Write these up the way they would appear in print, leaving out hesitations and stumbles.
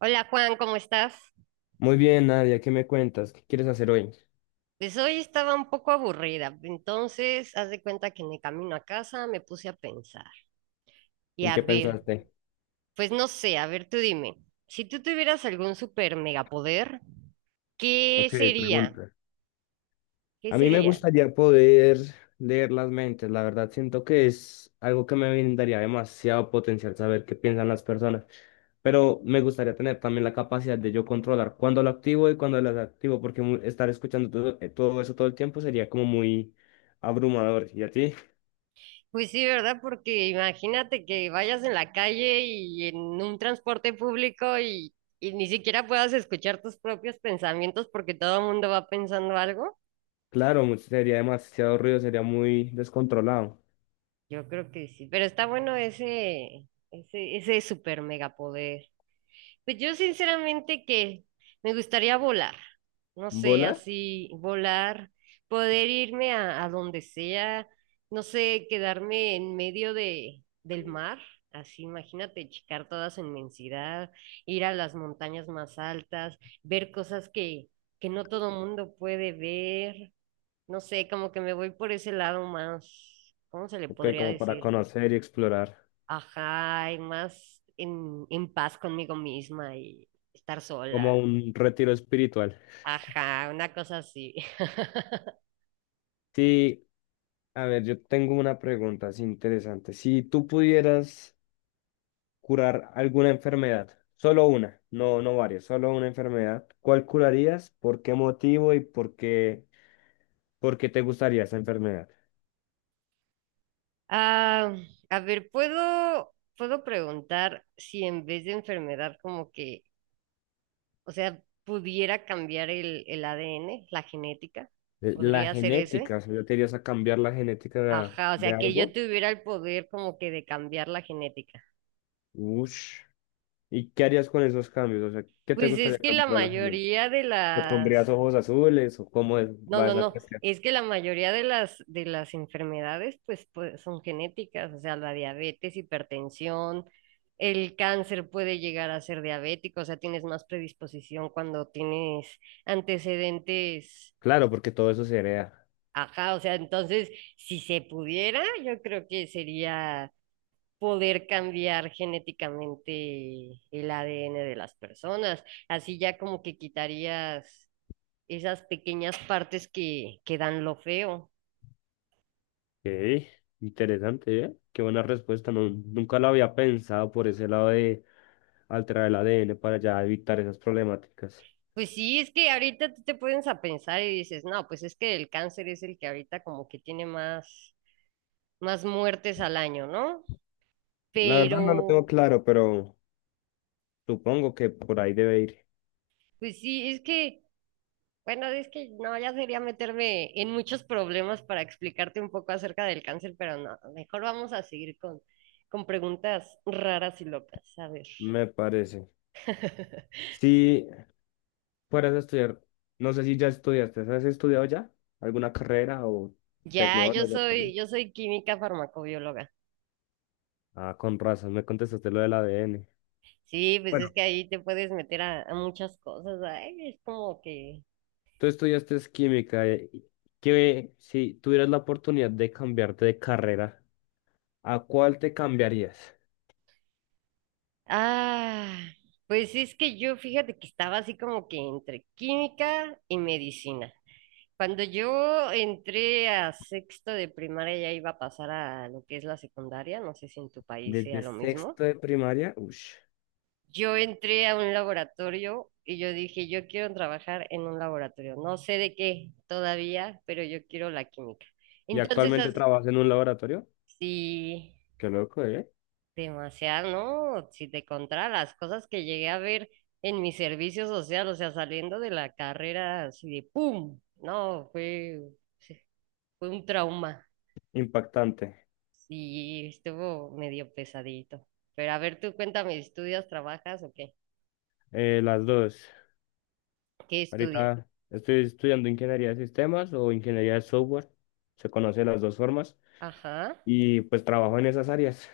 Hola Juan, ¿cómo estás? Muy bien, Nadia, ¿qué me cuentas? ¿Qué quieres hacer hoy? Pues hoy estaba un poco aburrida, entonces haz de cuenta que en el camino a casa me puse a pensar. Y ¿En a qué ver, pensaste? pues no sé, a ver tú dime, si tú tuvieras algún super megapoder, ¿qué Ok, sería? pregunta. ¿Qué A mí me sería? gustaría poder leer las mentes. La verdad, siento que es algo que me brindaría demasiado potencial saber qué piensan las personas. Pero me gustaría tener también la capacidad de yo controlar cuándo lo activo y cuándo lo desactivo, porque estar escuchando todo, todo eso todo el tiempo sería como muy abrumador. ¿Y a ti? Pues sí, ¿verdad? Porque imagínate que vayas en la calle y en un transporte público y ni siquiera puedas escuchar tus propios pensamientos porque todo el mundo va pensando algo. Claro, sería demasiado ruido, sería muy descontrolado. Yo creo que sí, pero está bueno ese super megapoder. Pues yo sinceramente que me gustaría volar, no sé, ¿Volar? así volar, poder irme a donde sea, no sé, quedarme en medio del mar, así imagínate, checar toda su inmensidad, ir a las montañas más altas, ver cosas que no todo mundo puede ver, no sé, como que me voy por ese lado más, ¿cómo se le Ok, podría como para decir? conocer y explorar. Ajá, y más en paz conmigo misma y estar Como sola. un retiro espiritual. Ajá, una cosa así. Sí, a ver, yo tengo una pregunta así interesante. Si tú pudieras curar alguna enfermedad, solo una, no varias, solo una enfermedad, ¿cuál curarías? ¿Por qué motivo y por qué te gustaría esa enfermedad? Ah, a ver, ¿puedo preguntar si en vez de enfermedad como que, o sea, pudiera cambiar el ADN, la genética? La ¿Podría ser ese? genética, o sea, ¿yo te irías a cambiar la genética Ajá, o de sea, que yo algo? tuviera el poder como que de cambiar la genética. Ush. ¿Y qué harías con esos cambios? O sea, ¿qué te Pues es gustaría que la cambiar de la genética? mayoría de ¿Te pondrías las. ojos azules o No, va no, esa no. cuestión? Es que la mayoría de las enfermedades pues, pues, son genéticas, o sea, la diabetes, hipertensión, el cáncer puede llegar a ser diabético, o sea, tienes más predisposición cuando tienes antecedentes, Claro, porque todo eso se hereda. ajá, o sea, entonces, si se pudiera, yo creo que sería poder cambiar genéticamente el ADN de las personas, así ya como que quitarías esas pequeñas partes que dan lo feo. Ok, interesante, ¿eh? Qué buena respuesta. No, nunca la había pensado por ese lado de alterar el ADN para ya evitar esas problemáticas. Pues sí, es que ahorita tú te pones a pensar y dices, no, pues es que el cáncer es el que ahorita como que tiene más, más muertes al año, ¿no? La verdad no lo tengo Pero, claro, pero supongo que por ahí debe ir, pues sí, es que, bueno, es que no, ya sería meterme en muchos problemas para explicarte un poco acerca del cáncer, pero no, mejor vamos a seguir con preguntas raras y locas. A ver. me parece. Si fueras a estudiar, no sé si ya estudiaste, ¿has estudiado ya alguna carrera o Ya, tecnólogo? Yo soy química farmacobióloga. Ah, con razón, me contestaste lo del ADN. Sí, pues es Bueno, que ahí te puedes meter a muchas cosas. Ay, es como que. tú estudiaste es química, que si tuvieras la oportunidad de cambiarte de carrera. ¿A cuál te cambiarías? Ah, pues sí, es que yo fíjate que estaba así como que entre química y medicina. Cuando yo entré a sexto de primaria ya iba a pasar a lo que es la secundaria, no sé si en tu país sea Desde lo mismo. sexto de primaria, ush, Yo entré a un laboratorio y yo dije, yo quiero trabajar en un laboratorio, no sé de qué todavía, pero yo quiero la química. y Entonces, actualmente trabajas en un laboratorio. sí. Qué loco, ¿eh? Demasiado, ¿no? Si te contara las cosas que llegué a ver en mi servicio social, o sea, saliendo de la carrera así de ¡pum! No, fue, sí, fue un trauma. Impactante. Sí, estuvo medio pesadito. Pero a ver, tú cuéntame, ¿estudias, trabajas o qué? Las dos. ¿Qué estudias? Ahorita estoy estudiando ingeniería de sistemas o ingeniería de software. Se conoce las dos formas. Ajá. Y pues trabajo en esas áreas.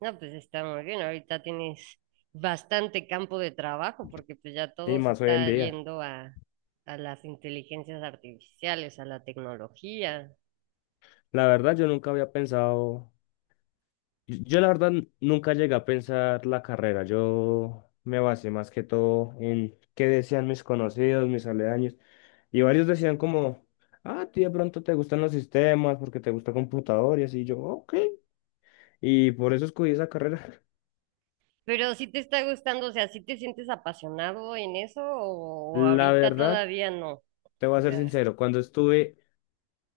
No, pues está muy bien. Ahorita tienes bastante campo de trabajo porque pues ya Y todo se más hoy en está día. yendo a las inteligencias artificiales, a la tecnología. La verdad, yo nunca había pensado. Yo la verdad nunca llegué a pensar la carrera, yo me basé más que todo en qué decían mis conocidos, mis aledaños, y varios decían como, ah, tío, de pronto te gustan los sistemas porque te gusta computador y así, yo, ok, y por eso escogí esa carrera. Pero si te está gustando, o sea, si te sientes apasionado en eso o, ¿o La ahorita verdad, todavía no? te voy a O ser sea, sincero, cuando estuve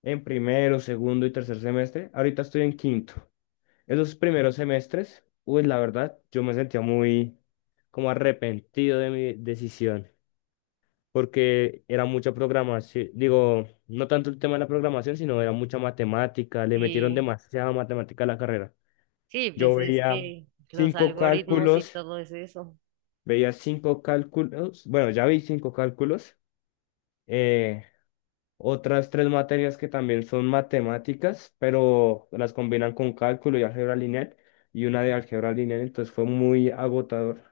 en primero, segundo y tercer semestre, ahorita estoy en quinto. Esos primeros semestres, uy, la verdad, yo me sentía muy como arrepentido de mi decisión. Porque era mucha programación, digo, no tanto el tema de la programación, sino era mucha matemática, le metieron sí, demasiada matemática a la carrera. sí, Yo pues es que los cinco algoritmos y cálculos, todo es eso. veía cinco cálculos, bueno, ya vi cinco cálculos, eh, otras tres materias que también son matemáticas, pero las combinan con cálculo y álgebra lineal, y una de álgebra lineal, entonces fue muy agotador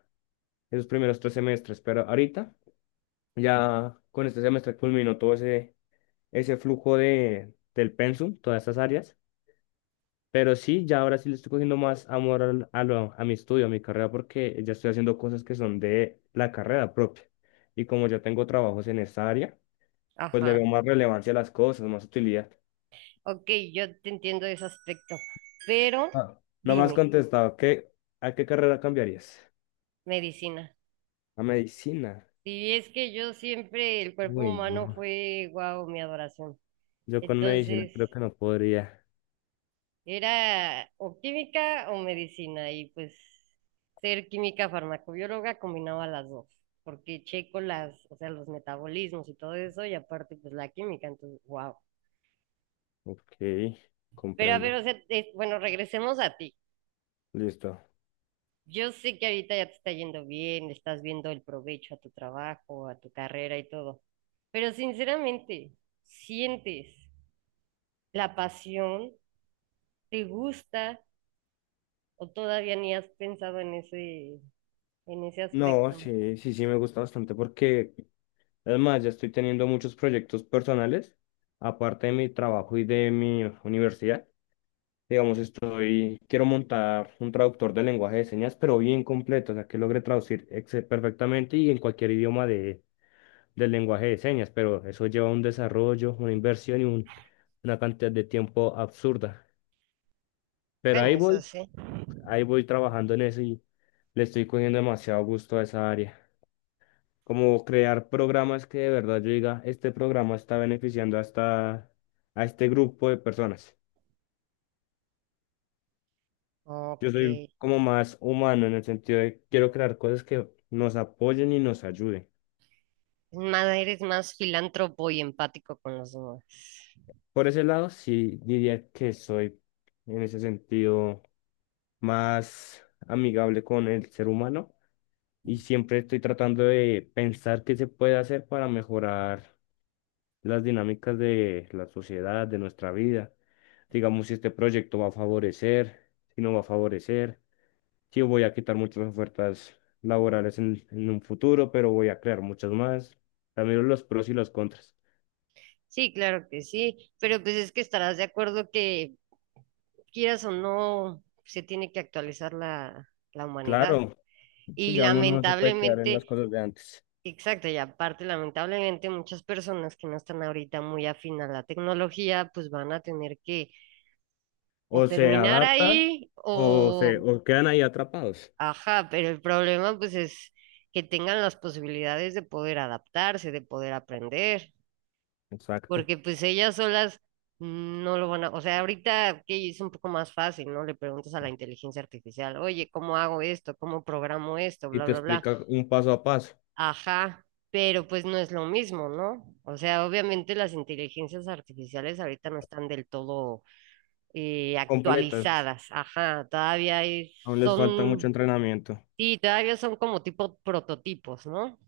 esos primeros tres semestres, pero ahorita ya con este semestre culminó todo ese ese flujo del pensum, todas estas áreas. Pero sí, ya ahora sí le estoy cogiendo más amor a, a mi estudio, a mi carrera, porque ya estoy haciendo cosas que son de la carrera propia. Y como yo tengo trabajos en esta área, pues le Ajá. veo más relevancia a las cosas, más utilidad. Ok, yo te entiendo ese aspecto. Pero Ah, no me has dime, contestado, ¿qué, a qué carrera cambiarías? medicina. ¿A medicina? Si es que yo siempre, el cuerpo Uy, humano no. fue, wow, mi adoración. Yo con medicina Entonces, creo que no podría. era o química o medicina y pues ser química farmacobióloga combinaba las dos, porque checo las, o sea, los metabolismos y todo eso y aparte pues la química, entonces, wow. Ok, Pero a ver, comprendo. o sea, bueno, regresemos a ti. Listo. Yo sé que ahorita ya te está yendo bien, le estás viendo el provecho a tu trabajo, a tu carrera y todo, pero sinceramente, ¿sientes la pasión? ¿Te gusta o todavía ni has pensado en ese No, aspecto? sí, sí, sí, me gusta bastante porque además, ya estoy teniendo muchos proyectos personales, aparte de mi trabajo y de mi universidad. Digamos, estoy, quiero montar un traductor de lenguaje de señas, pero bien completo, o sea, que logre traducir perfectamente y en cualquier idioma de, del lenguaje de señas, pero eso lleva un desarrollo, una inversión y una cantidad de tiempo absurda. Pero Bueno, eso sí. ahí voy trabajando en eso y le estoy cogiendo demasiado gusto a esa área. Como crear programas que de verdad yo diga, este programa está beneficiando hasta a este grupo de personas. Yo Ok. soy Es. como más humano en el sentido de quiero crear cosas que nos apoyen y nos ayuden. Más, eres más filántropo y empático con los demás. Por ese lado, sí diría que soy en ese sentido más amigable con el ser humano y siempre estoy tratando de pensar qué se puede hacer para mejorar las dinámicas de la sociedad, de nuestra vida. Digamos, si este proyecto va a favorecer, si no va a favorecer, si voy a quitar muchas ofertas laborales en un futuro, pero voy a crear muchas más. También los pros y los contras. Sí, claro que sí. Pero pues es que estarás de acuerdo que quieras o no, se tiene que actualizar la humanidad. Claro, si Y ya uno no se puede quedar en las lamentablemente, cosas de antes. exacto, y aparte, lamentablemente muchas personas que no están ahorita muy afín a la tecnología, pues van a tener que o O se terminar adaptan ahí o se o. o quedan ahí atrapados. Ajá, pero el problema pues es que tengan las posibilidades de poder adaptarse, de poder aprender, Exacto. porque pues ellas solas no lo van a, o sea, ahorita que es un poco más fácil, ¿no? Le preguntas a la inteligencia artificial, oye, ¿cómo hago esto? ¿Cómo programo esto? Y Bla, te bla, bla. explica un paso a paso, Ajá, pero pues no es lo mismo, ¿no? O sea, obviamente las inteligencias artificiales ahorita no están del todo completas. actualizadas, ajá, todavía hay- Aún les falta mucho son. entrenamiento. Y todavía son como tipo prototipos, ¿no?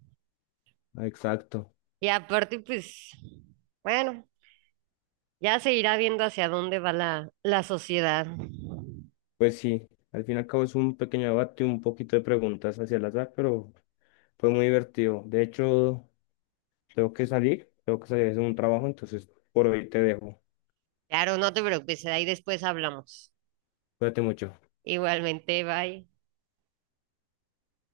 Exacto. Y aparte, pues, bueno, ya se irá viendo hacia dónde va la sociedad. Pues sí, al fin y al cabo es un pequeño debate, un poquito de preguntas hacia el azar, pero fue muy divertido. De hecho, tengo que salir a hacer un trabajo, entonces por hoy te dejo. Claro, no te preocupes, ahí después hablamos. Cuídate mucho. Igualmente, bye.